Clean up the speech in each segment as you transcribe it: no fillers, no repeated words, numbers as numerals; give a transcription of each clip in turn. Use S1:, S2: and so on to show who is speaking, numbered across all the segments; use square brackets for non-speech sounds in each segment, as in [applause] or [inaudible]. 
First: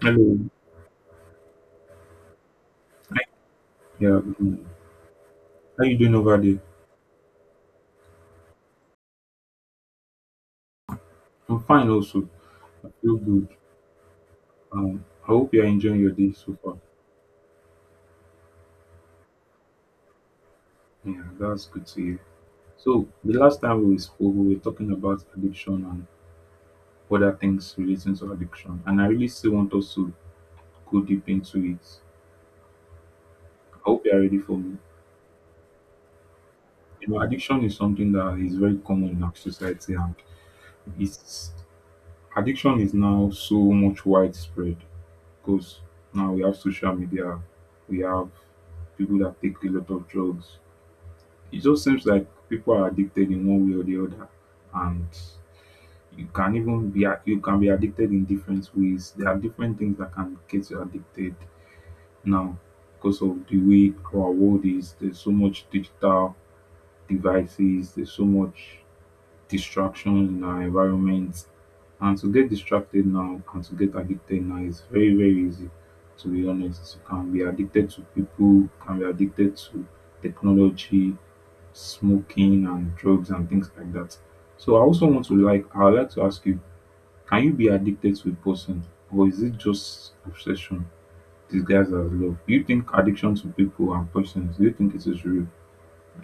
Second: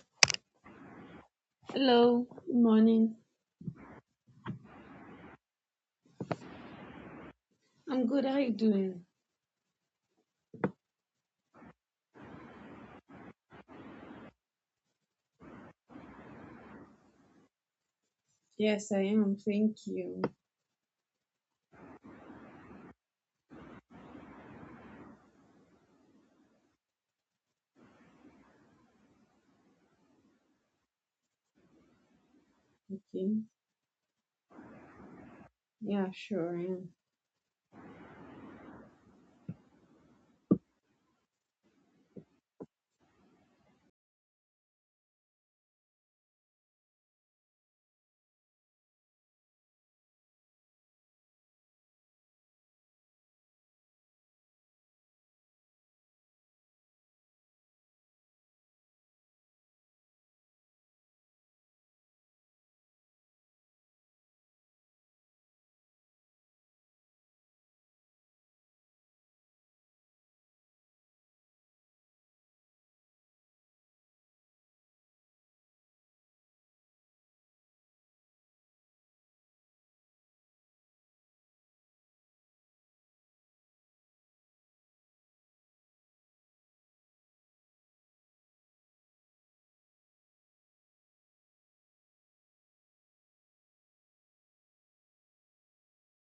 S1: Hello.
S2: Hello, good morning.
S1: Hi. Yeah. Mm. How you doing over there?
S2: I'm good. How you doing?
S1: I'm fine also. I feel good. I hope you're enjoying your day so far.
S2: Yes, I am. Thank you.
S1: Yeah, that's good to hear. So the last time we spoke, we were talking about addiction and other things relating to addiction, and I really still want us to go deep into it.
S2: Okay.
S1: I hope you're ready for me.
S2: Yeah, sure. I am.
S1: You know, addiction is something that is very common in our society, and it's addiction is now so much widespread, because now we have social media, we have people that take a lot of drugs. It just seems like people are addicted in one way or the other, and you can even you can be addicted in different ways. There are different things that can get you addicted now because of the way our world is. There's so much digital devices. There's so much distraction in our environment. And to get distracted now and to get addicted now is very, very easy, to be honest. You can be addicted to people, you can be addicted to technology, smoking and drugs and things like that. So I also want to like I would like to ask you, can you be addicted to a person, or is it just obsession disguised as love? Do you think addiction to people and persons, do you think it is real?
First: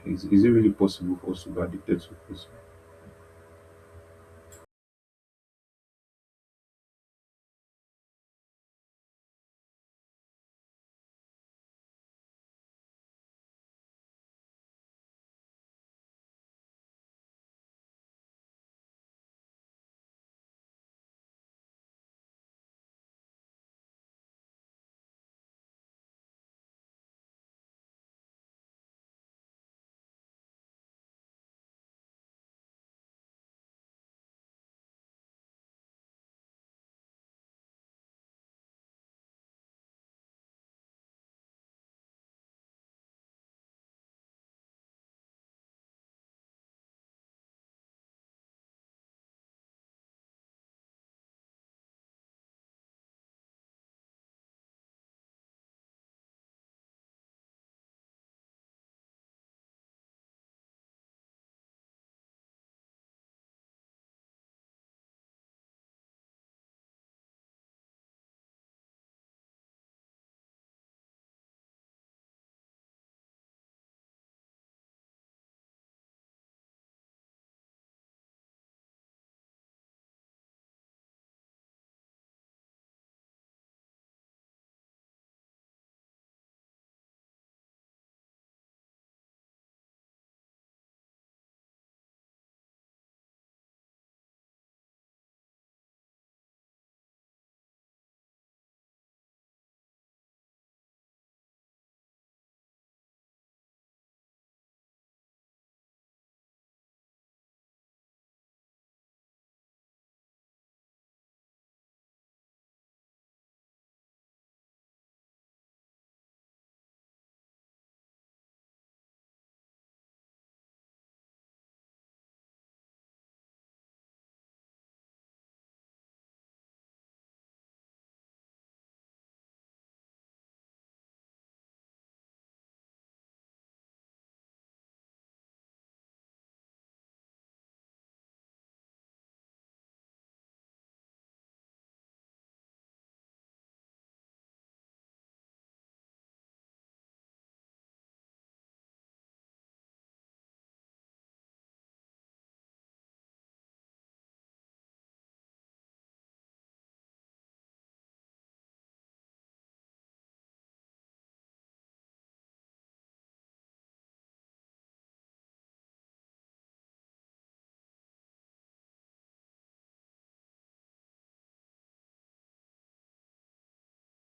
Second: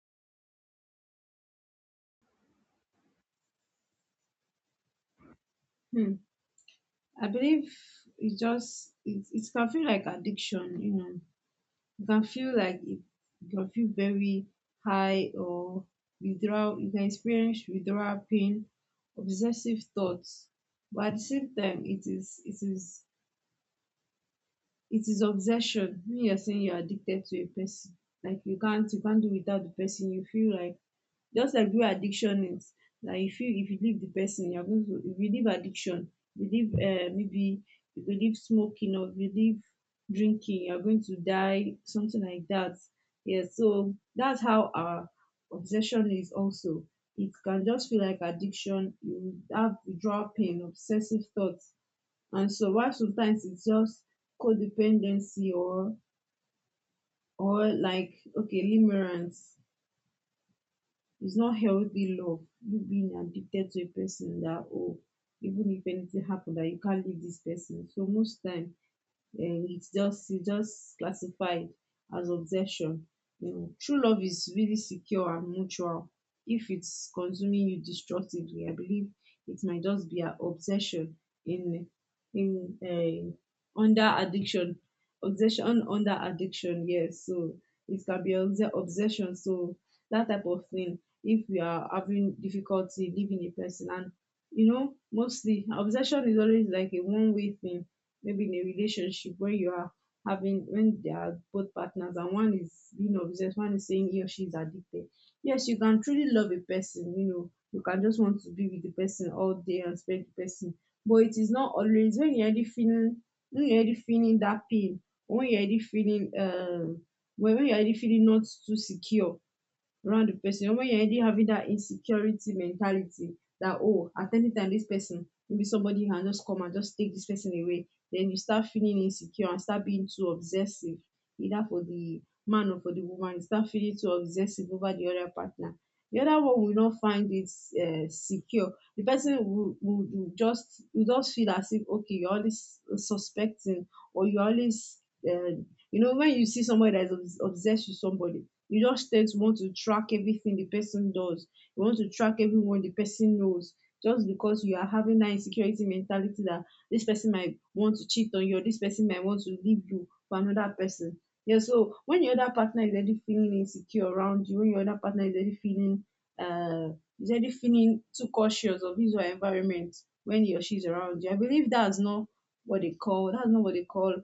S1: Is it really possible for us to be addicted to a person?
S2: Hmm. I believe it can feel like addiction. You know, you can feel like it, you can feel very high or withdrawal. You can experience withdrawal pain, obsessive thoughts. But at the same time, it is obsession. When you're saying you're addicted to a person, like you can't do without the person. You feel like Just like where addiction is, that if you leave the person, you're going to if you leave addiction, you leave maybe if you leave smoking or if you leave drinking, you're going to die, something like that. Yeah, so that's how our obsession is also. It can just feel like addiction. You have withdrawal pain, obsessive thoughts, and so while sometimes it's just codependency, or like, okay, limerence, it's not healthy love. You being addicted to a person that, oh, even if anything happened, that you can't leave this person. So most time it's just classified as obsession. True love is really secure and mutual. If it's consuming you destructively, I believe it might just be an obsession, in in under addiction. Obsession under addiction, yes. So it can be obsession. So that type of thing. If we are having difficulty leaving a person, and mostly obsession is always like a one way thing, maybe in a relationship where you are having, when there are both partners and one is being obsessed, one is saying he or she is addicted. Yes, you can truly love a person, you can just want to be with the person all day and spend the person. But it is not always, when you're already feeling that pain, when you're already feeling um when you're already feeling not too secure around the person. When you're already having that insecurity mentality that, oh, at any time, this person, maybe somebody can just come and just take this person away, then you start feeling insecure and start being too obsessive, either for the man or for the woman. You start feeling too obsessive over the other partner. The other one will not find it secure. The person will just feel as if, okay, you're always suspecting, or you're always, uh, you know, when you see somebody that is obsessed with somebody, it just takes want to track everything the person does. You want to track everyone the person knows. Just because you are having that insecurity mentality that this person might want to cheat on you, or this person might want to leave you for another person. Yeah, so when your other partner is already feeling insecure around you, when your other partner is already uh feeling too cautious of his or her environment when he or she is around you, I believe that's not what they call that's not what they call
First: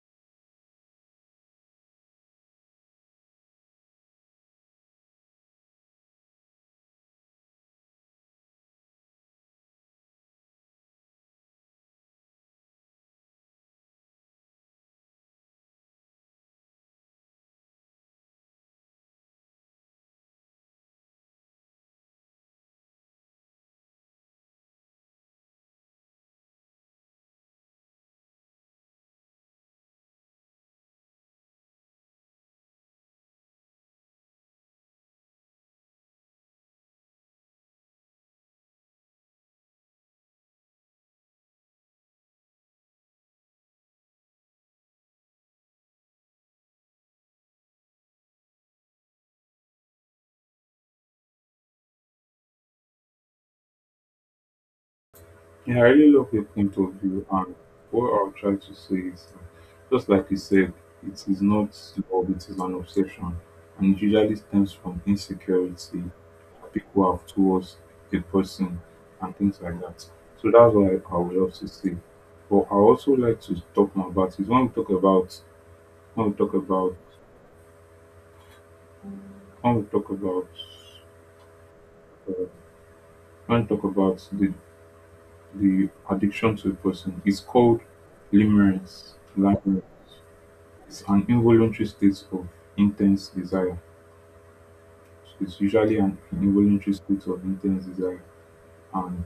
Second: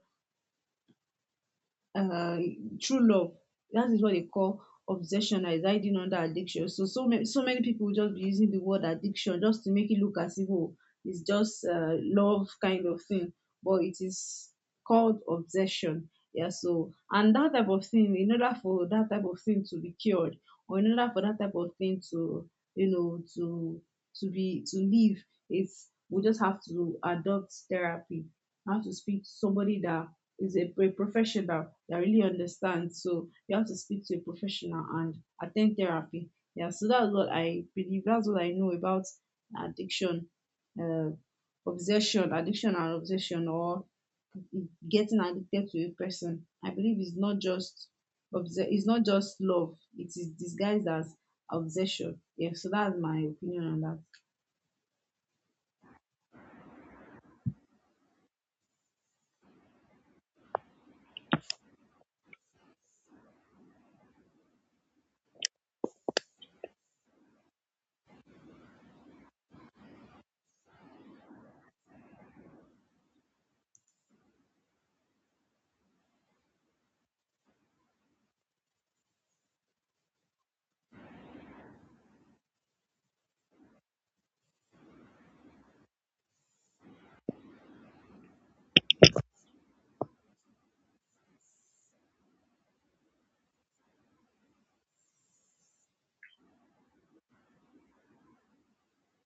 S2: uh, true love. That is what they call obsession, like is hiding under addiction. So so many people just be using the word addiction just to make it look as if, oh, it's just love kind of thing, but it is called obsession. Yeah. So, and that type of thing, in order for that type of thing to be cured, or in order for that type of thing you know to to be to live, it's we just have to adopt therapy. Have to speak to somebody that is a professional that really understands. So you have to speak to a professional and attend therapy. Yeah, so that's what I believe. That's what I know about addiction, uh, obsession, addiction and obsession, or getting addicted to a person. I believe it's not just love. It is disguised as obsession. Yeah, so that's my opinion on that.
S1: Yeah, I really love your point of view, and what I'll try to say is, just like you said, it is not love, it is an obsession, and it usually stems from insecurity that people have towards a person and things like that. So that's why I would love to say. But I also like to talk more about is when we talk about when we talk about when we talk about uh, when we talk about the addiction to a person, it's called limerence. Limerence. An involuntary state of intense desire. It's usually an involuntary state of intense desire. And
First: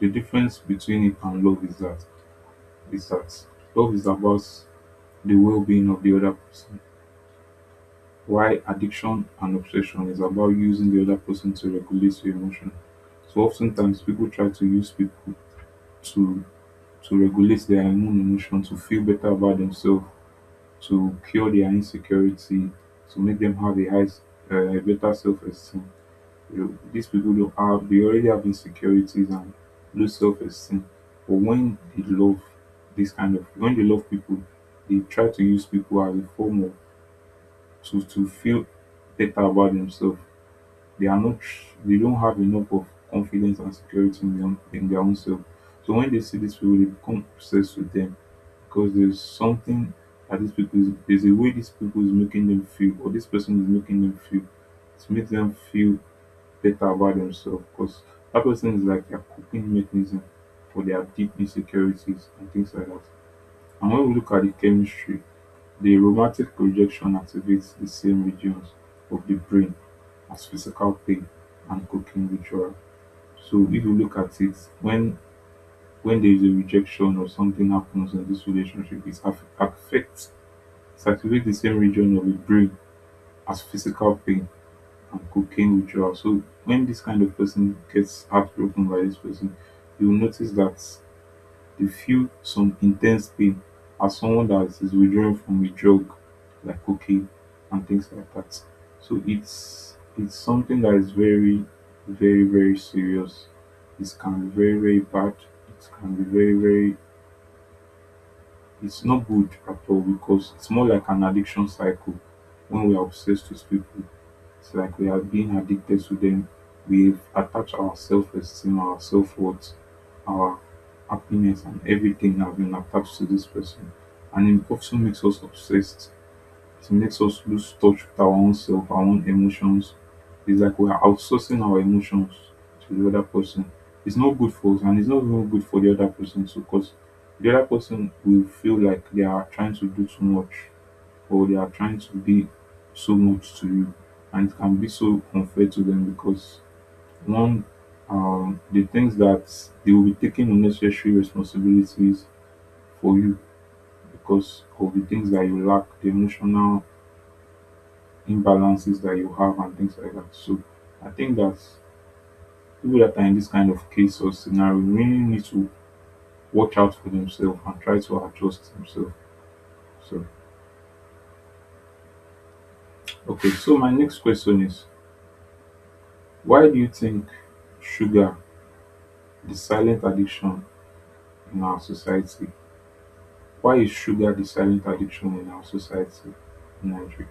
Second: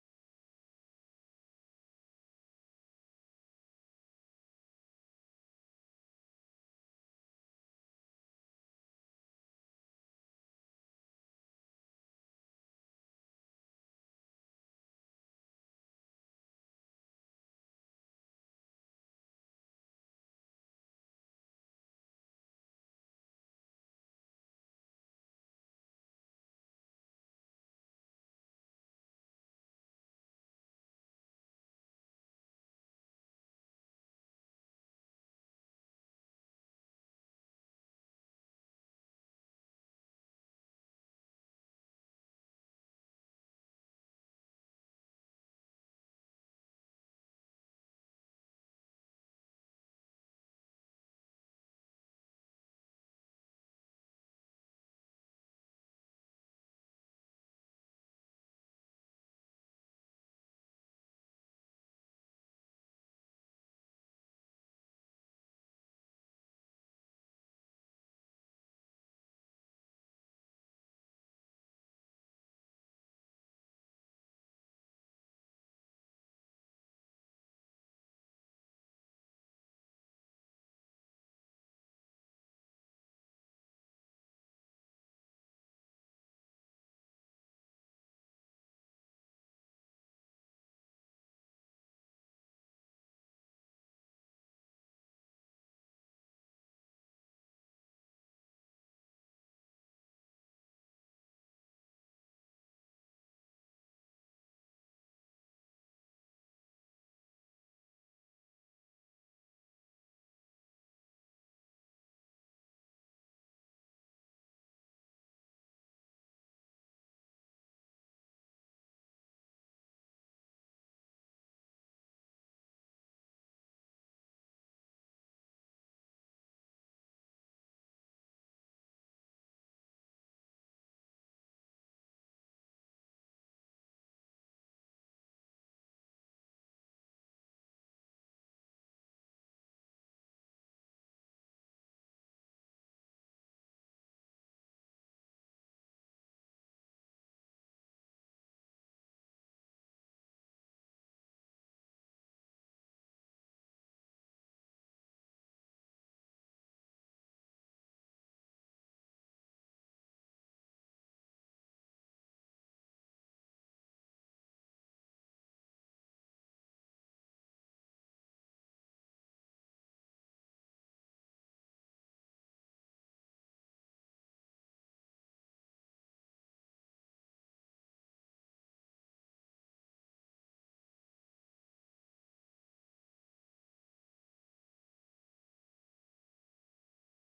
S1: the difference between it and love is that love is about the well-being of the other person, while addiction and obsession is about using the other person to regulate your emotion. So oftentimes people try to use people to to regulate their own emotion, to feel better about themselves, to cure their insecurity, to make them have a high, a better self-esteem. You know, these people don't have, they already have insecurities and low self-esteem. But when they love this kind of, when they love people, they try to use people as a form of to feel better about themselves. They are not, they don't have enough of confidence and security in their own self. So when they see these people, they become obsessed with them because there's something that these people is there's a way these people is making them feel, or this person is making them feel, it makes them feel better about themselves because that person is like their coping mechanism for their deep insecurities and things like that. And when we look at the chemistry, the romantic projection activates the same regions of the brain as physical pain and cooking ritual. So if you look at it, when there is a rejection or something happens in this relationship, affects circulate the same region of the brain as physical pain and cocaine withdrawal. So when this kind of person gets heartbroken by this person, you'll notice that they feel some intense pain as someone that is withdrawing from a drug like cocaine and things like that. So it's something that is very, very, very serious. It can be very, very bad. It can be very, very it's not good at all because it's more like an addiction cycle when we are obsessed with people. It's like we are being addicted to them. We've attached our self esteem, our self worth, our happiness, and everything have been attached to this person. And it also makes us obsessed. It makes us lose touch with our own self, our own emotions. It's like we are outsourcing our emotions to the other person. It's not good for us and it's not even good for the other person too because the other person will feel like they are trying to do too much or they are trying to be so much to you. And it can be so unfair to them because one, the things that they will be taking unnecessary responsibilities for you because of the things that you lack, the emotional imbalances that you have and things like that. So I think that people that are in this kind of case or scenario really need to watch out for themselves and try to adjust themselves. So okay, so my next question is, why do you think sugar the silent addiction in our society? Why is sugar the silent addiction in our society in Nigeria?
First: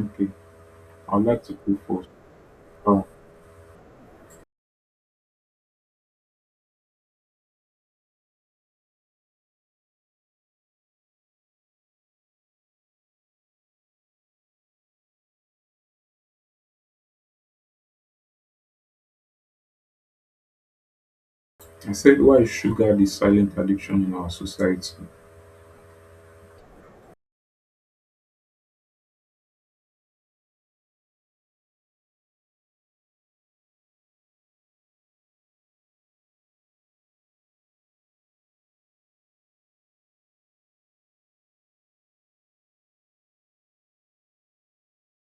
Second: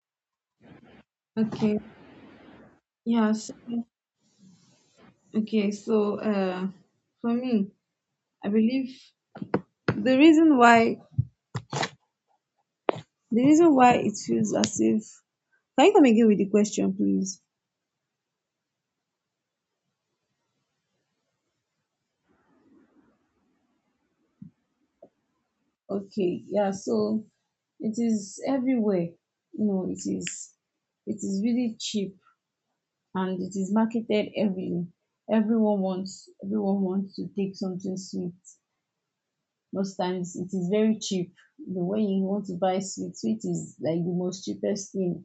S1: Okay, I'd like to go
S2: Okay.
S1: first. Uh,
S2: Yeah. So, okay. So, for me, I believe The reason why the reason why it feels as if. Can you come again with the question, please?
S1: I said, why is sugar the silent addiction in our society?
S2: Okay, yeah, so it is everywhere. You know, it is really cheap and it is marketed everywhere. Everyone wants to take something sweet. Most times it is very cheap. The way you want to buy sweet, sweet is like the most cheapest thing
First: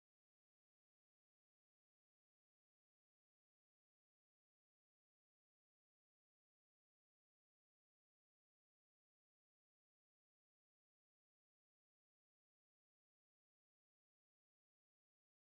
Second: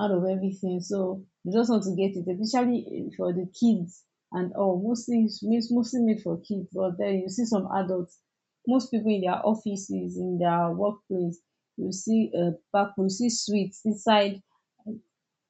S2: out of everything. So you just want to get it, especially for the kids and all. Mostly it's mostly made for kids, but then you see some adults. Most people in their offices, in their workplace, you see a pack, you see sweets inside,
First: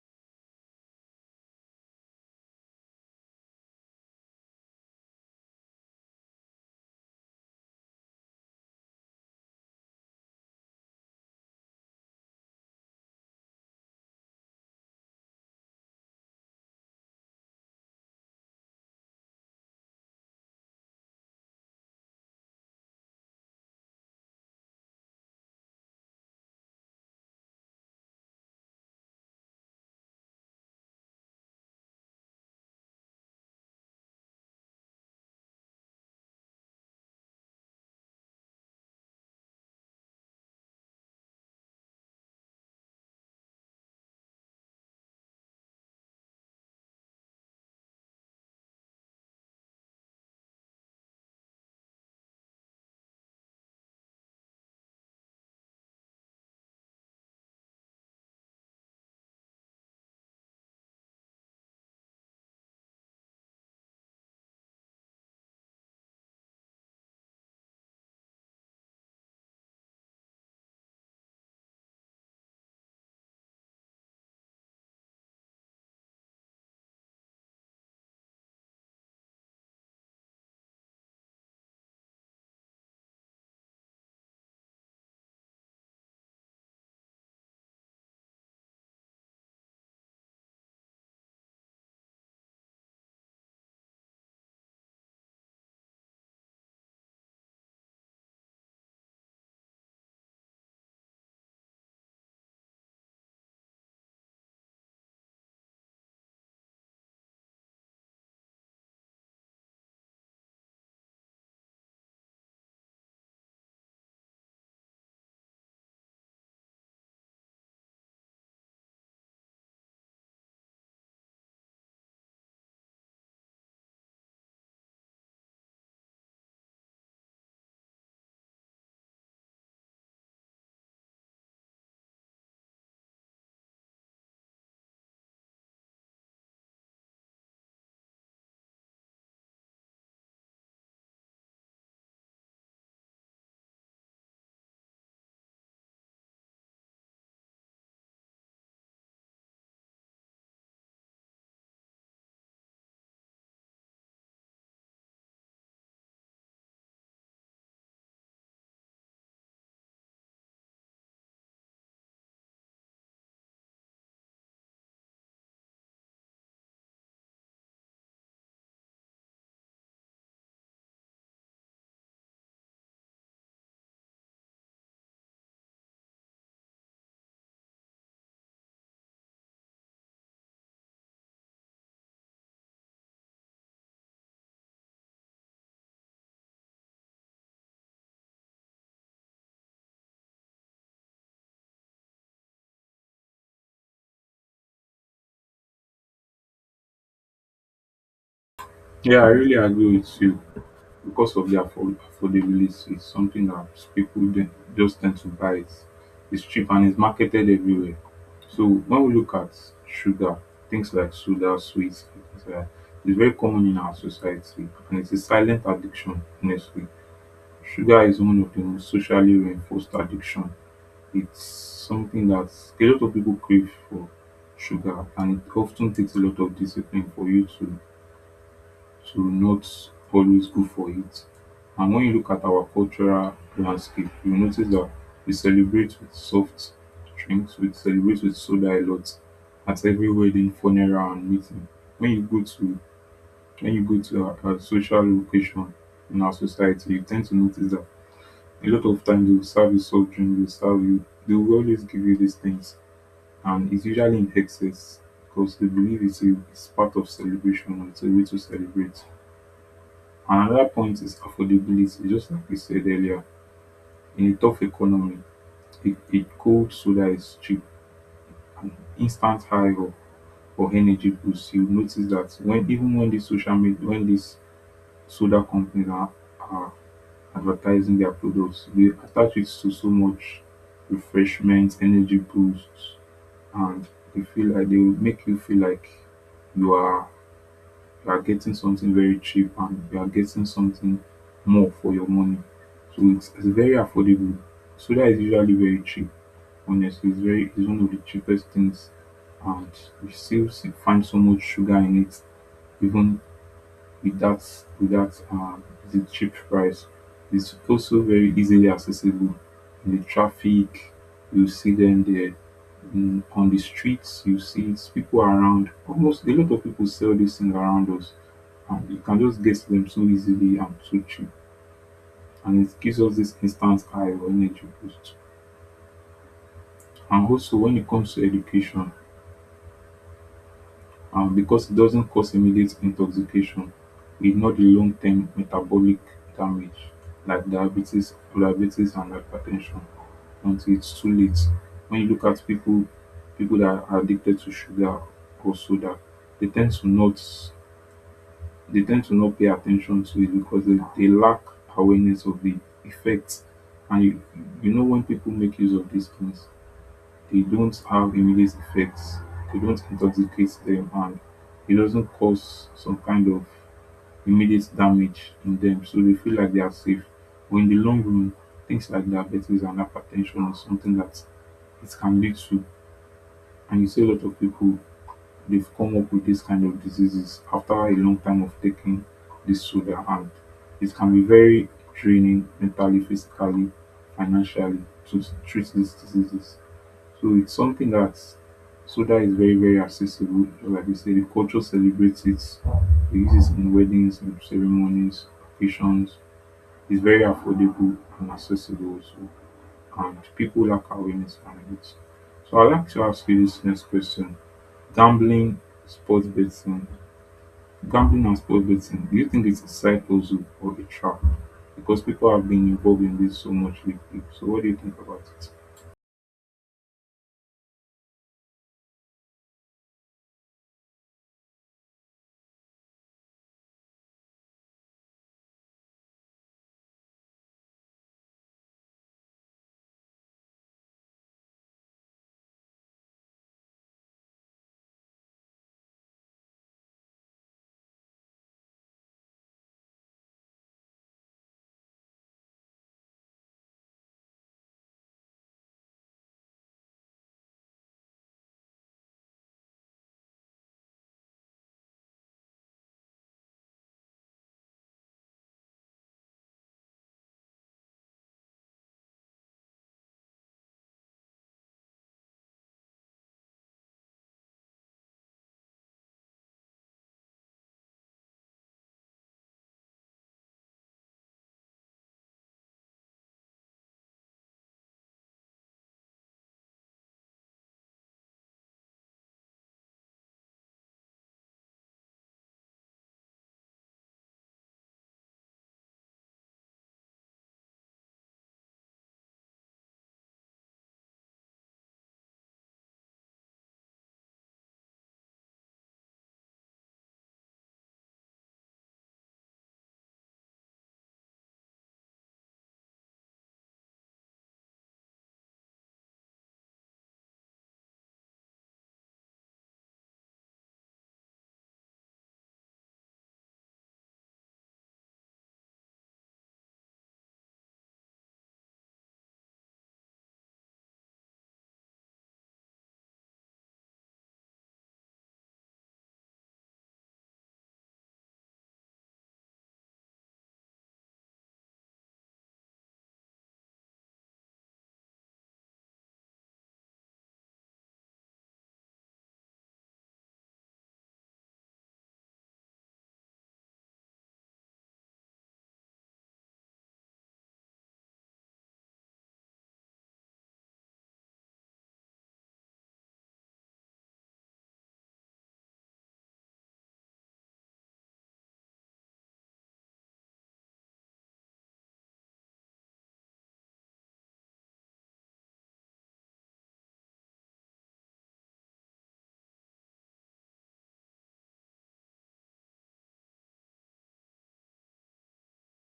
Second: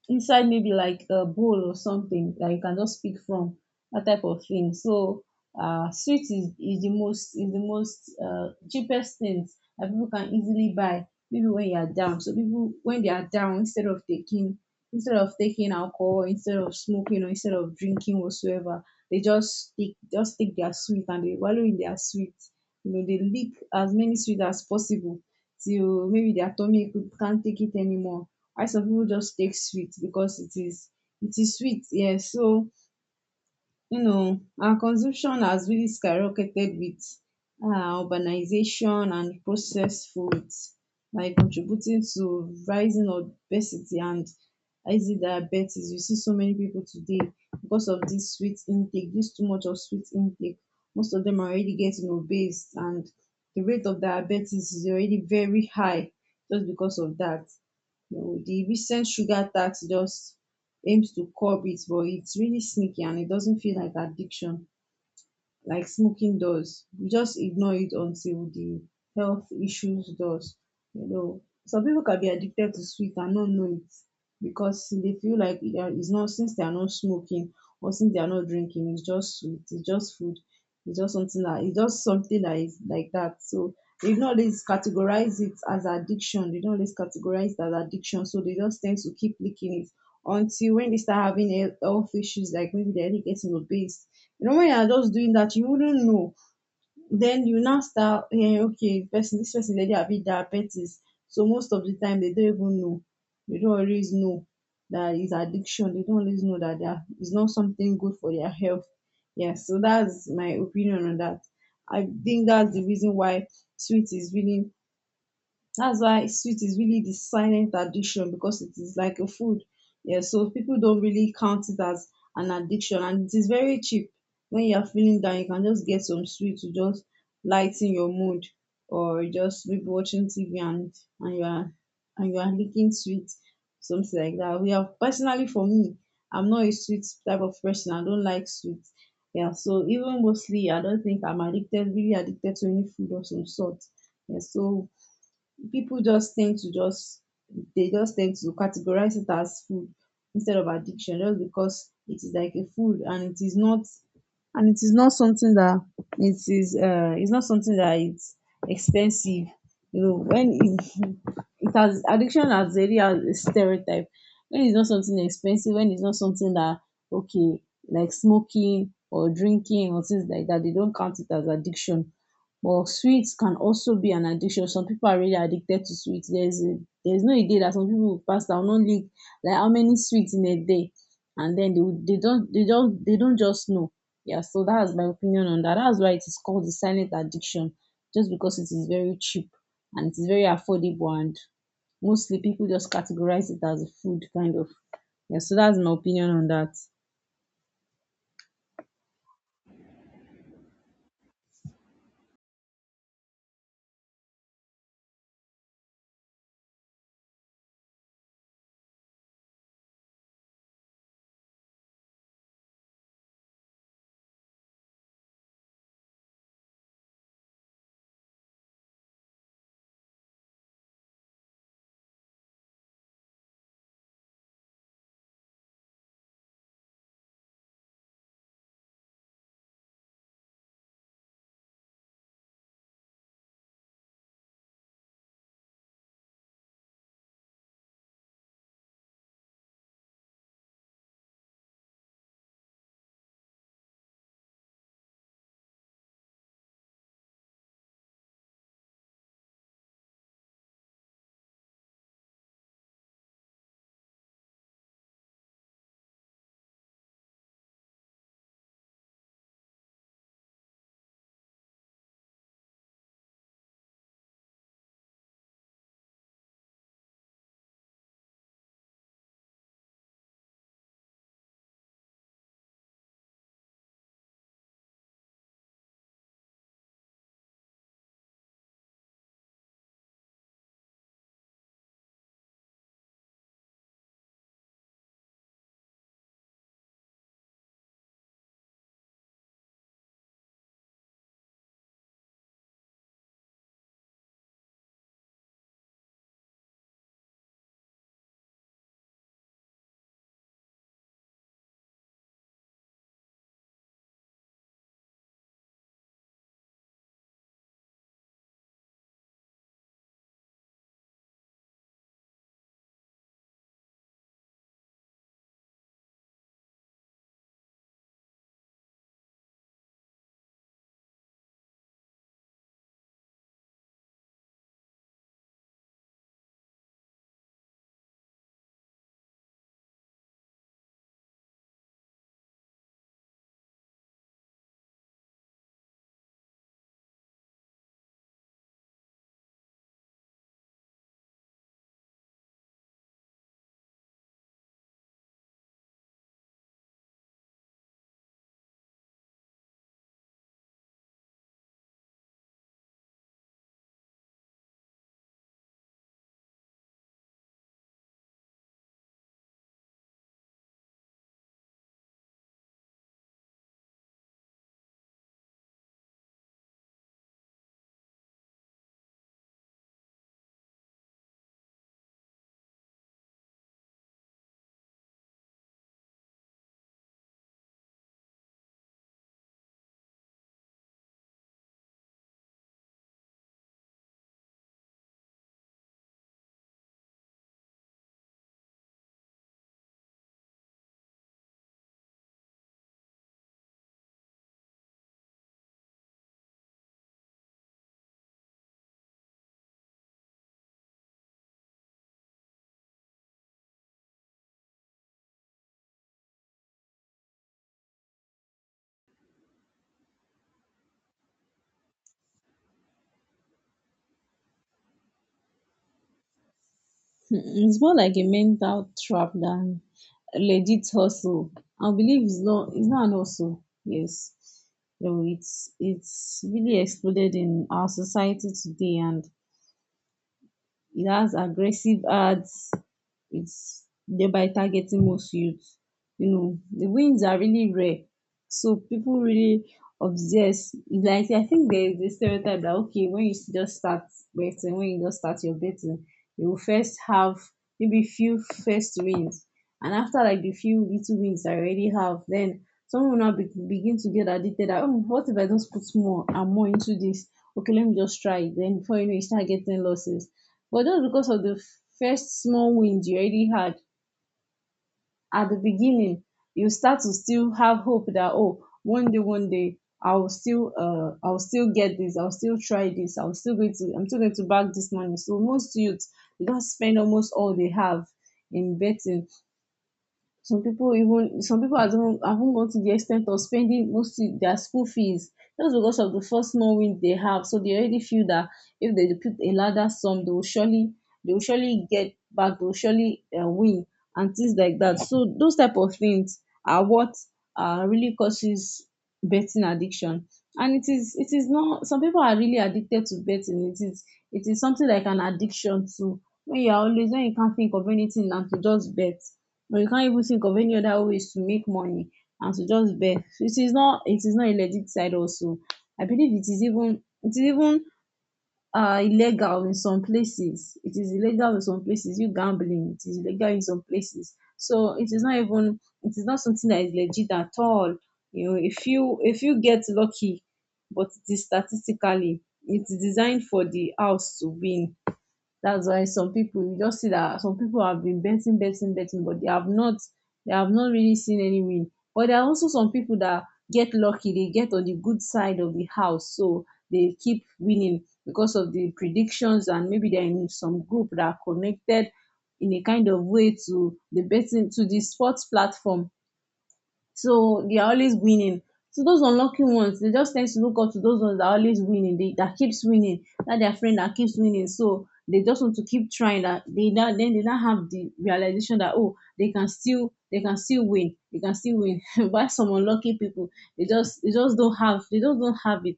S2: maybe like a bowl or something that you can just pick from, that type of thing. So sweet is the most cheapest things that people can easily buy, maybe when you are down. So people, when they are down, instead of taking alcohol, instead of smoking, or instead of drinking whatsoever, they just take their sweet, and they wallow in their sweet. You know, they lick as many sweets as possible till maybe their tummy can't take it anymore. Ice of people just take sweet because it is sweet. Yes. So, you know, our consumption has really skyrocketed with urbanization and processed foods, like contributing to rising obesity and easy diabetes. You see so many people today because of this sweet intake, this too much of sweet intake. Most of them are already getting obese, and the rate of diabetes is already very high just because of that. You know, the recent sugar tax just aims to curb it, but it's really sneaky, and it doesn't feel like addiction like smoking does. You just ignore it until the health issues does. You know, some people can be addicted to sweet and not know it because they feel like it's not, since they are not smoking, or since they are not drinking, it's just sweet, it's just food, it's just something that is like that. So they do not always categorize it as addiction. They don't always categorize it as addiction. So they just tend to keep licking it until when they start having health issues, like maybe they're getting obese. You know, when you are just doing that, you wouldn't know. Then you now start, yeah, okay, person, this person, already have it diabetes. So most of the time, they don't even know. They don't always know that it's addiction. They don't always know that they are, it's not something good for their health. Yeah, so that's my opinion on that. I think that's the reason why sweet is really sweet is really the silent addiction, because it is like a food. Yeah, so people don't really count it as an addiction, and it is very cheap. When you are feeling down, you can just get some sweet to just lighten your mood, or just maybe watching TV and you are and you are licking sweet, something like that. We have personally for me, I'm not a sweet type of person. I don't like sweet. Yeah, so even mostly I don't think I'm addicted, really addicted to any food of some sort. Yeah, so people just tend to categorize it as food instead of addiction, just because it is like a food, and it is not something that it's not something that it's expensive. You know, when it, [laughs] it has, addiction has already has a stereotype, when it's not something expensive, when it's not something that, okay, like smoking or drinking or things like that, they don't count it as addiction. But sweets can also be an addiction. Some people are really addicted to sweets. There's no a day that some people will pass down no lick, like how many sweets in a day, and then they will- they don't they don't they don't just know. Yeah, so that's my opinion on that. That's why it is called the silent addiction, just because it is very cheap and it is very affordable, and mostly people just categorize it as a food kind of. Yeah, so that's my opinion on that.
S1: Yeah, I really agree with you. Because of the affordability, it's something that people then just tend to buy it. It's cheap and it's marketed everywhere. So when we look at sugar, things like soda, sweets, and things like that, it's very common in our society and it's a silent addiction, honestly. Sugar is one of the most socially reinforced addiction. It's something that a lot of people crave for sugar, and it often takes a lot of discipline for you to not always go for it. And when you look at our cultural landscape, you notice that we celebrate with soft drinks, we celebrate with soda a lot at every wedding, funeral, and meeting. When you go to when you go to a social location in our society, you tend to notice that a lot of times they will serve you soft drink, they will serve you, they will always give you these things, and it's usually in excess because they believe it's, a, it's part of celebration and it's a way to celebrate. Another point is affordability. Just like we said earlier, in a tough economy, a cold soda is cheap, an instant high or energy boost. You notice that when even when these social media, when these soda companies are advertising their products, they attach it to so much refreshment, energy boosts, and they feel like they will make you feel like you are you are getting something very cheap and you are getting something more for your money. So it's very affordable. Solar is usually very cheap. Honestly, it's very it's one of the cheapest things, and you still find so much sugar in it, even with that, with that, um, the cheap price. It's also very easily accessible. In the traffic, you see them there. In, on the streets, you see it's people around. Almost a lot of people sell this thing around us, and you can just get them so easily and so cheap. And it gives us this instant high of energy boost. And also, when it comes to education, um, because it doesn't cause immediate intoxication, e the long-term metabolic damage like diabetes and hypertension. Ten until its too late, when you look at people, people that are addicted to sugar or soda, they tend to not they tend to not pay attention to it because they lack awareness of the effects. And you know, when people make use of these things, they don't have immediate effects, they don't intoxicate them, and it doesn't cause some kind of immediate damage in them. So they feel like they are safe. But in the long run, things like diabetes and hypertension or something that it can lead to, and you see a lot of people, they've come up with this kind of diseases after a long time of taking this soda, and it can be very draining mentally, physically, financially, to treat these diseases. So it's something that soda is very, very accessible. Like we say, the culture celebrates it. They use it in weddings, in ceremonies, occasions. It's very affordable and accessible also, and people lack awareness around it. So I'd like to ask you this next question. Gambling, sports betting, gambling and sports betting, do you think it's a cycle hustle or a trap? Because people have been involved in this so much lately. So what do you think about it?
S2: Hmm. It's more like a mental trap than a legit hustle. I believe it's not an hustle. Yes, no, it's really exploded in our society today, and it has aggressive ads. It's thereby targeting most youths. You know, the wins are really rare. So people really obsess. Like I think there is a stereotype that okay, when you just start betting, when you just start your betting, you will first have maybe few first wins, and after like the few little wins I already have, then someone will begin to get addicted. That, oh, what if I just put more and more into this? Okay, let me just try it. Then before you know, you start getting losses but just because of the first small win you already had at the beginning, you start to still have hope that oh, one day, one day I will still I will still get this, I will still try this, I'm still going to bag this money. So most youths they just spend almost all they have in betting. Some people have even gone to the extent of spending most of their school fees just because of the first small win they have, so they already feel that if they put a larger sum they will surely get back, they will surely win, and things like that. So those type of things are what really causes betting addiction. And it is not some people are really addicted to betting. It is it is something like an addiction to when you are always when you can't think of anything and to just bet but you can't even think of any other ways to make money and to just beg. So it is not a legit side also. I believe it is even illegal in some places. It is illegal in some places. You gambling, it is illegal in some places. So it is not something that is legit at all. You know, if you get lucky, but it is statistically it's designed for the house to win. That's why some people you just see that some people have been betting, betting, betting, but they have not really seen any win. But there are also some people that get lucky, they get on the good side of the house, so they keep winning because of the predictions, and maybe they're in some group that are connected in a kind of way to the betting, to the sports platform. So they are always winning. So those unlucky ones, they just tend to look up to those ones that are always winning, they, that keeps winning, that their friend that keeps winning. So they just want to keep trying. That they not, then they not have the realization that oh they can still win, they can still win. [laughs] But some unlucky people, they just don't have they just don't have it.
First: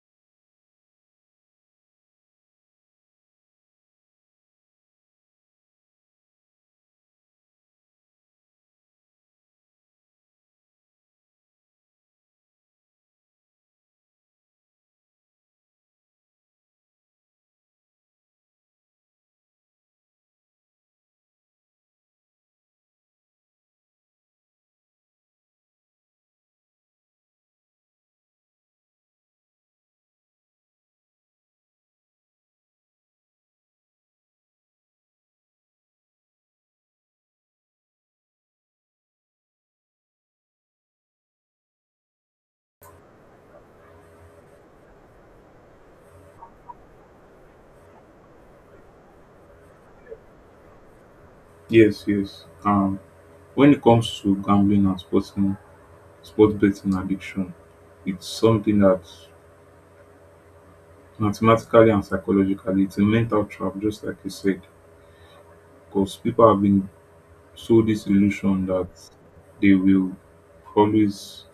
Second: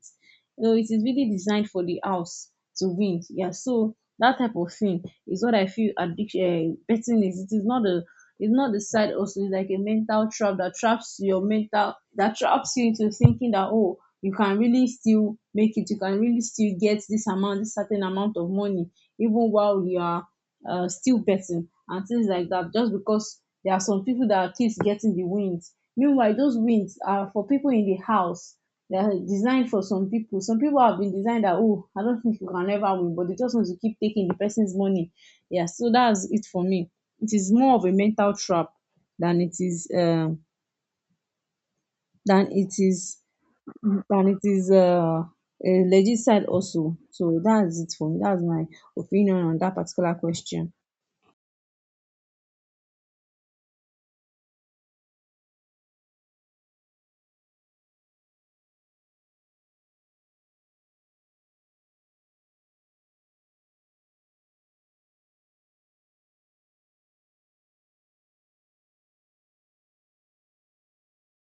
S2: So it is really designed for the house to win. Yeah. So that type of thing is what I feel addiction betting is. It is not a it's not the side also, it's like a mental trap that traps your mental, that traps you into thinking that oh you can really still make it, you can really still get this amount, this certain amount of money, even while you are still betting and things like that, just because there are some people that keeps getting the wins. Meanwhile, those wins are for people in the house. They are designed for some people. Some people have been designed that oh, I don't think you can ever win, but they just want to keep taking the person's money. Yeah, so that's it for me. It is more of a mental trap than it is um than it is than it is a legit side also. So that's it for me. That's my opinion on that particular question.
S1: Yes, yes. When it comes to gambling and sports, sports betting addiction, it's something that mathematically and psychologically, it's a mental trap, just like you said, because people have been. So this illusion that they will always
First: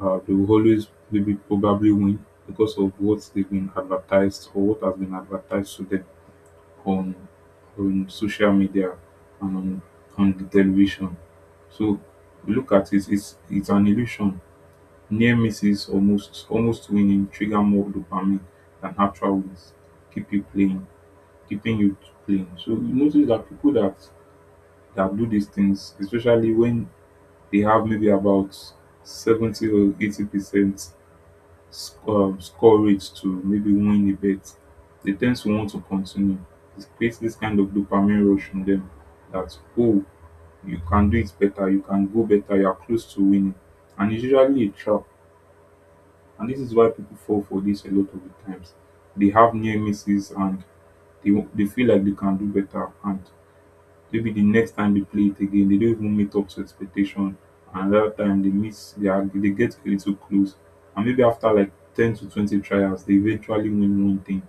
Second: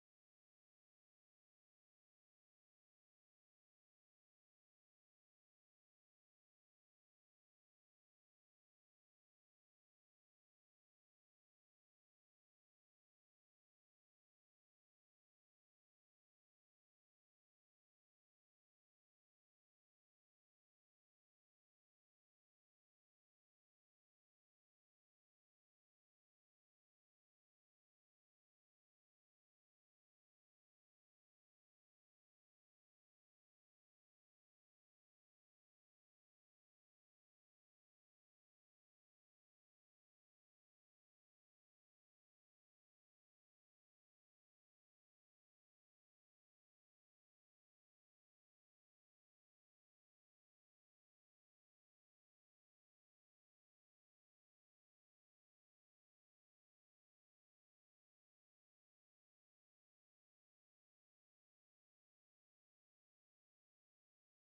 S1: they will always maybe probably win because of what they've been advertised or what has been advertised to them on on social media and on the television. So we look at it, it's an illusion. Near misses, almost winning, trigger more dopamine than actual wins. Keep you playing, keeping you playing. So you notice that people that do these things, especially when they have maybe about 70 or 80% courage to maybe win a bet, they tend to want to continue. It creates this kind of dopamine rush in them that, oh, you can do it better, you can go better, you are close to winning. And it's usually a trap. And this is why people fall for this a lot of the times. They have near misses and they feel like they can do better, and maybe the next time they play it again, they don't even meet up to expectation. And that time they miss, they get a little close. And maybe after like 10 to 20 trials, they eventually win one thing.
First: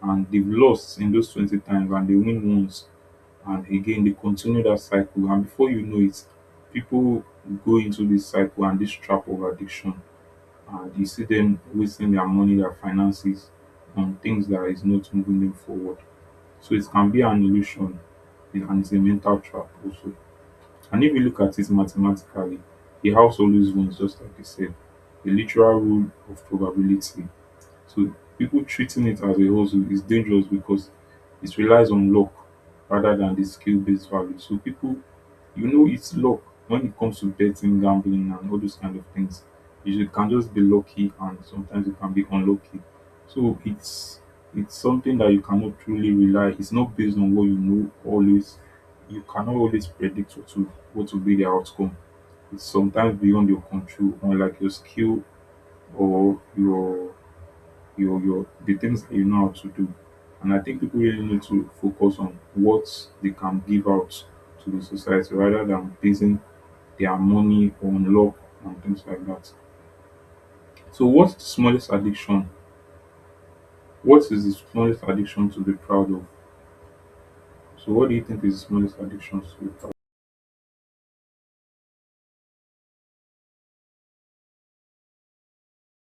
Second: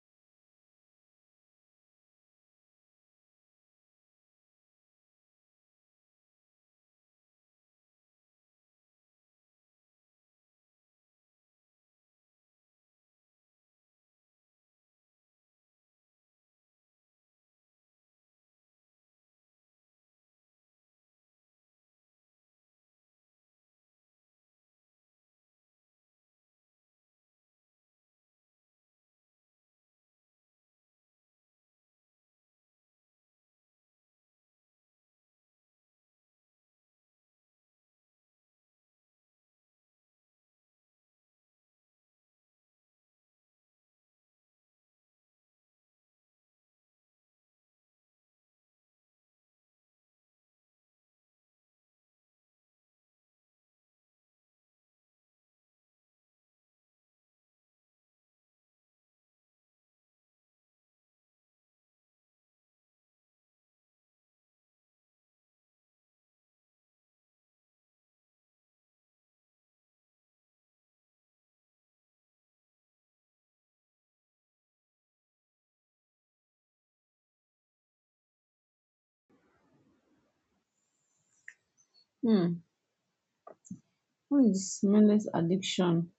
S1: And they've lost in those 20 times and they win once. And again, they continue that cycle. And before you know it, people go into this cycle and this trap of addiction. And you see them wasting their money, their finances on things that is not moving them forward. So it can be an illusion, and it's a mental trap also. And if you look at it mathematically, the house always wins, just like you said. The literal rule of probability. So people treating it as a hustle is dangerous because it relies on luck rather than the skill based value. So people, you know, it's luck when it comes to betting, gambling, and all those kind of things. You should- can just be lucky, and sometimes you can be unlucky. So it's something that you cannot truly rely. It's not based on what you know always. You cannot always predict what to what will be the outcome. It's sometimes beyond your control, unlike your skill or your your the things that you know how to do. And I think people really need to focus on what they can give out to the society rather than basing their money on luck and things like that. So what's the smallest addiction? What is the smallest addiction to be proud of? So what do you think is the smallest addiction to be proud of?
S2: Hmm. What is mindless addiction?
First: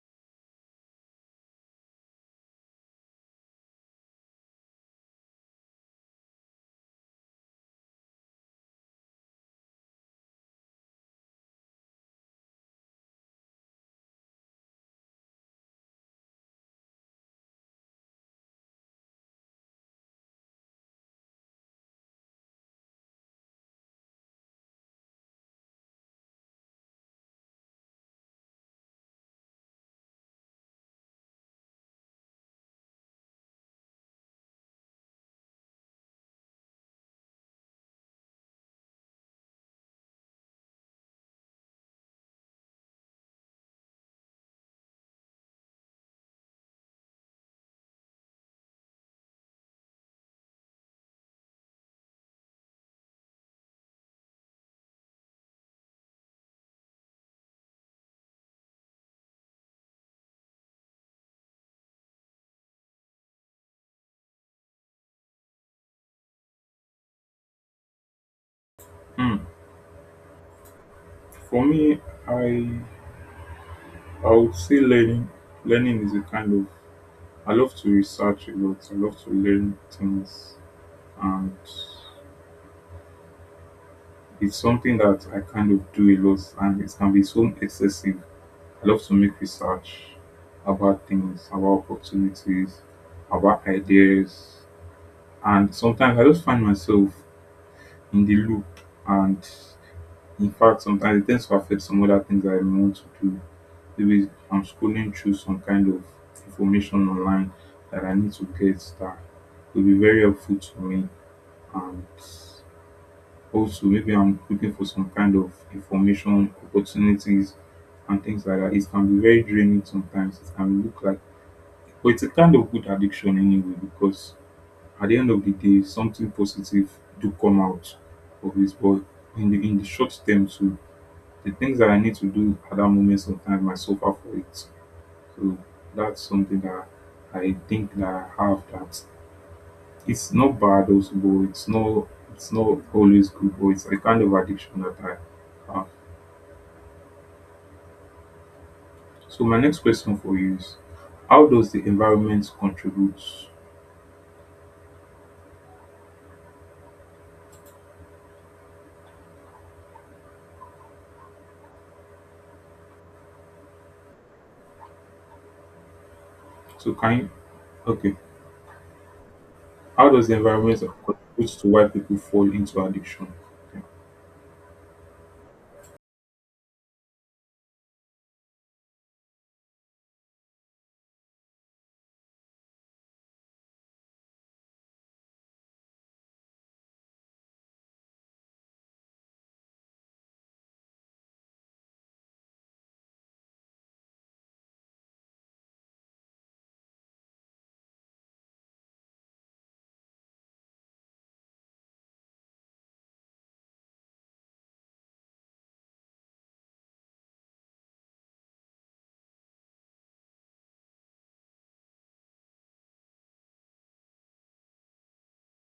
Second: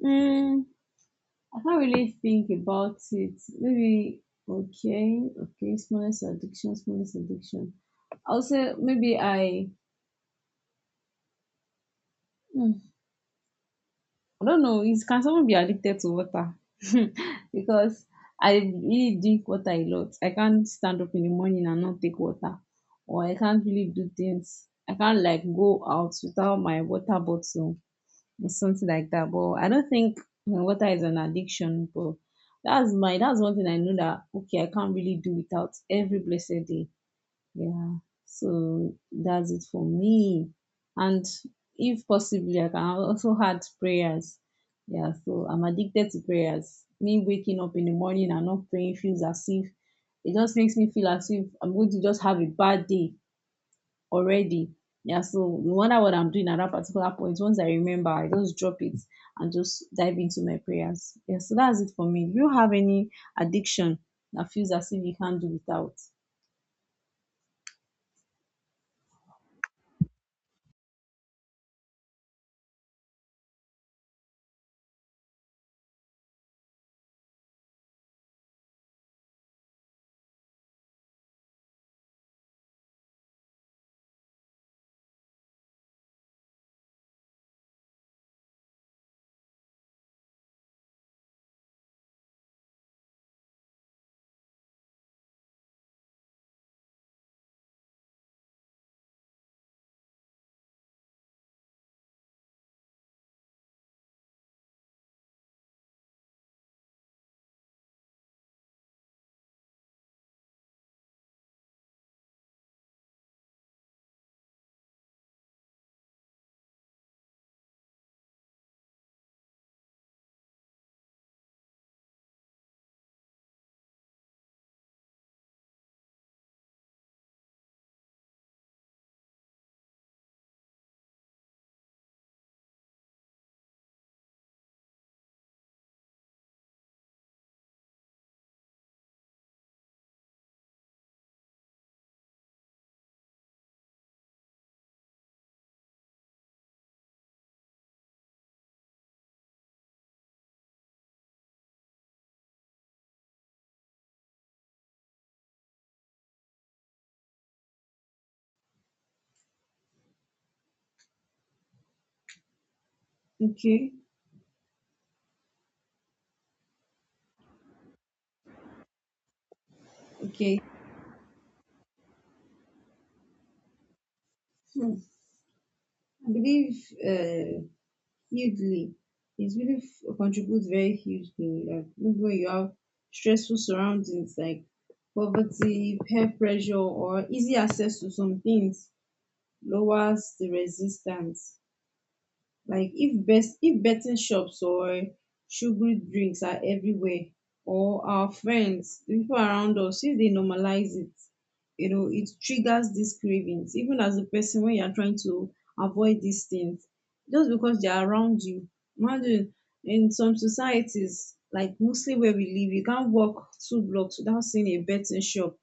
S2: Hmm. I can't really think about it. Maybe okay, okay, smallest addiction, smallest addiction. I'll say maybe I hmm, I don't know. Is can someone be addicted to water? [laughs] Because I really drink water a lot. I can't stand up in the morning and not take water, or I can't really do things. I can't like go out without my water bottle or something like that. But I don't think water is an addiction. But that's one thing I know that okay I can't really do without every blessed day. Yeah, so that's it for me. And if possibly, I can also add prayers. Yeah, so I'm addicted to prayers. Me waking up in the morning and not praying feels as if it just makes me feel as if I'm going to just have a bad day already. Yeah, so no wonder what I'm doing at that particular point. Once I remember, I just drop it and just dive into my prayers. Yeah, so that's it for me. Do you have any addiction that feels as if you can't do without?
S1: Hmm. For me, I I would say learning. Learning is a kind of, I love to research a lot. I love to learn things, and it's something that I kind of do a lot and it can be so excessive. I love to make research about things, about opportunities, about ideas. And sometimes I just find myself in the loop. And in fact, sometimes it tends to affect some other things that I may want to do. Maybe I'm scrolling through some kind of information online that I need to get, that will be very helpful to me. Also maybe I'm looking for some kind of information, opportunities, and things like that. It can be very draining sometimes. It can look like, but it's a kind of good addiction anyway, because at the end of the day, something positive do come out of it. But in the short term too, the things that I need to do at that moment sometimes I suffer for it. So that's something that I think that I have, that it's not bad also, but it's not, it's not always good, but it's a kind of addiction that I have. So my next question for you is how does the environment contribute?
S2: Okay,
S1: So can you, okay. How does the
S2: okay.
S1: environment contribute to why people fall into addiction? Okay.
S2: Hmm. I believe uh, hugely. It really contributes very hugely. Like maybe when you have stressful surroundings like poverty, peer pressure, or easy access to some things, lowers the resistance. Like if betting shops or sugary drinks are everywhere, or our friends, the people around us, if they normalize it, you know, it triggers these cravings. Even as a person when you're trying to avoid these things, just because they're around you. Imagine in some societies, like mostly where we live, you can't walk two blocks without seeing a betting shop,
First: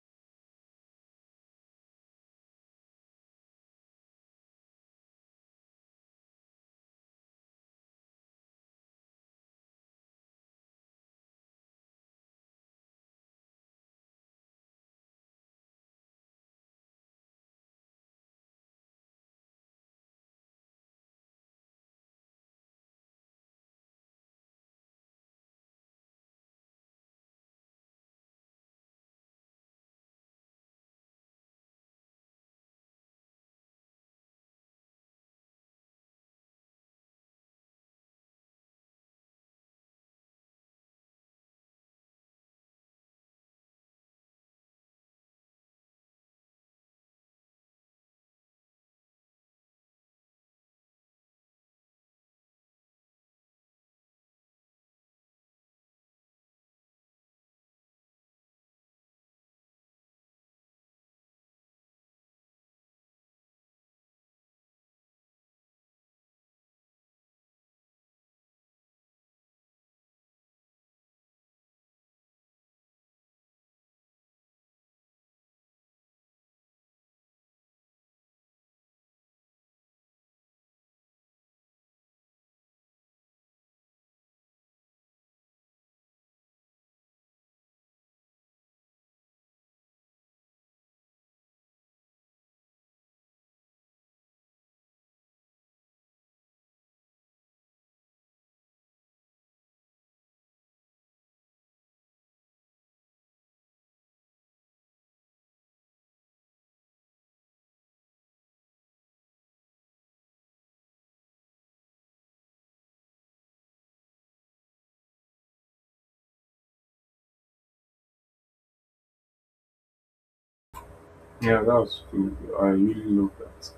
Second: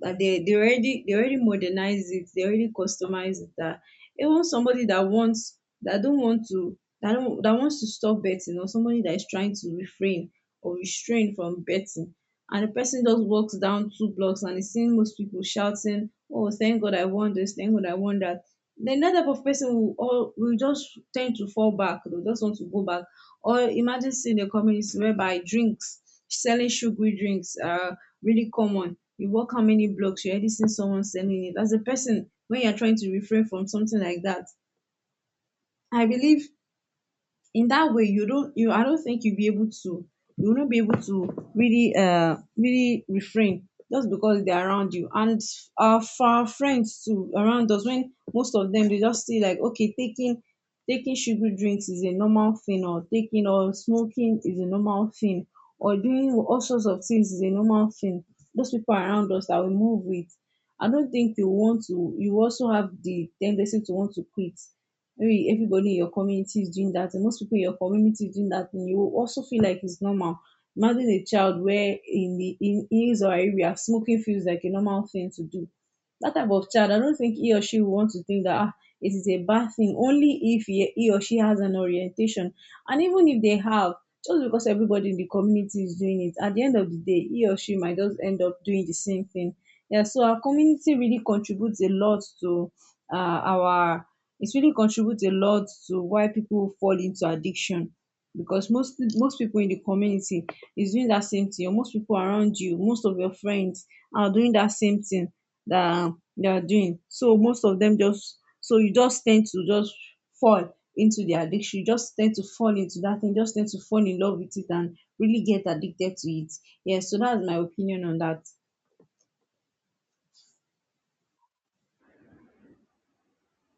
S2: but they already modernize it, they already customize it that even somebody that wants that don't want to that don't that wants to stop betting, or somebody that is trying to refrain or restrain from betting, and the person just walks down two blocks and is seeing most people shouting, oh, thank God I won this, thank God I won that. Then that type of person will just tend to fall back, they'll just want to go back. Or imagine seeing a community whereby drinks, selling sugary drinks are really common, you walk how many blocks you already seen someone selling it, as a person when you're trying to refrain from something like that, I believe in that way you don't you I don't think you will not be able to really really refrain just because they're around you. And for our friends too around us, when most of them they just see like okay taking sugary drinks is a normal thing, or taking or smoking is a normal thing, or doing all sorts of things is a normal thing, those people around us that we move with, I don't think you want to you also have the tendency to want to quit. Maybe everybody in your community is doing that, and most people in your community is doing that, and you will also feel like it's normal. Imagine a child where in his or her area smoking feels like a normal thing to do, that type of child I don't think he or she will want to think that ah, it is a bad thing, only if he or she has an orientation, and even if they have, just because everybody in the community is doing it, at the end of the day he or she might just end up doing the same thing. Yeah, so our community really contributes a lot to our it really contributes a lot to why people fall into addiction, because most people in the community is doing that same thing, or most people around you, most of your friends are doing that same thing that they are doing. So most of them just so you just tend to just fall into the addiction, you just tend to fall into that thing, just tend to fall in love with it and really get addicted to it. Yes, so that's my opinion on that.
S1: Yeah, that's cool. I really love that.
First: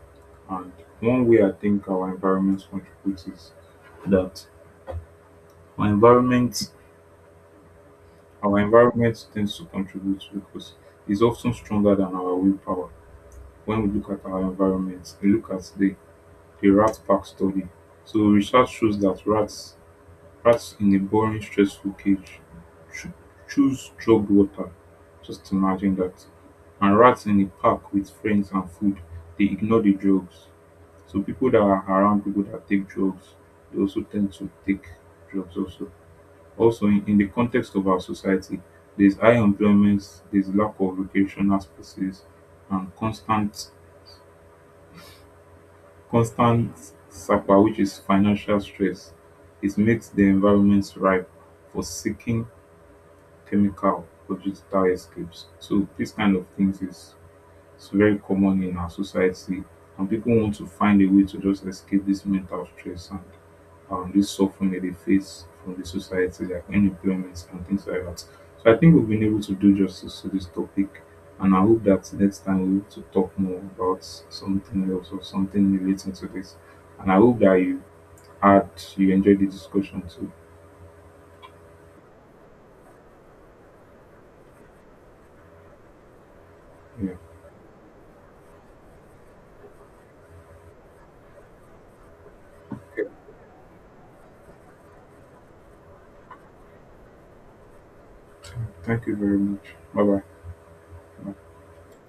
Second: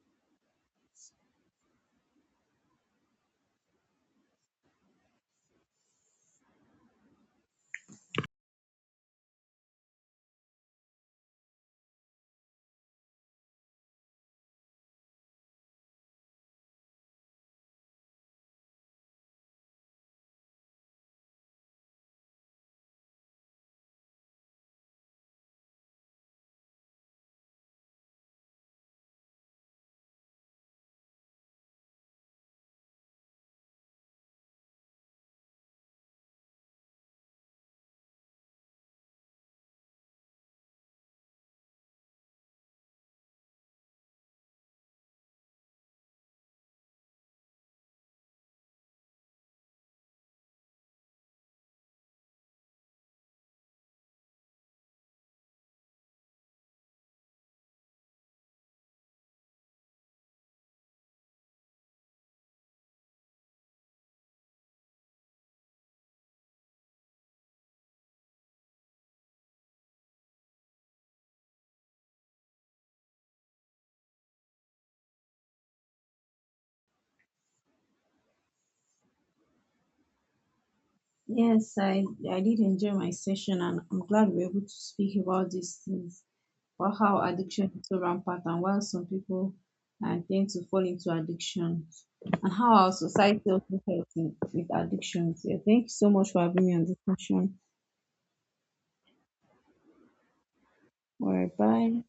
S1: And one way I think our environment contributes is that our environment our environment tends to contribute because it's often stronger than our willpower. When we look at our environment, we look at the rat pack study. So research shows that rats in a boring, stressful cage cho- choose drugged water. Just imagine that. And rats in a park with friends and food, they ignore the drugs. So people that are around people that take drugs, they also tend to take drugs also. Also in the context of our society, there's high employment, there's lack of recreational spaces, and constant. Constant sapa, which is financial stress, it makes the environment ripe for seeking chemical or digital escapes. So this kind of things is, it's very common in our society, and people want to find a way to just escape this mental stress and this suffering that they face from the society, like unemployment and things like that. So I think we've been able to do justice to this topic, and I hope that next time we will to talk more about something else or something relating to this. And I hope that you had you enjoyed the discussion too.
S2: Yes, I did enjoy my session, and I'm glad we are able to speak about these things, about
S1: Yeah.
S2: how addiction is so rampant, and why some people tend to fall into addiction, and how our
S1: Okay.
S2: society also helps in, with addictions. Yeah, thank you so much for having me on this session.
S1: Thank you very much. Bye bye.
S2: All right, bye.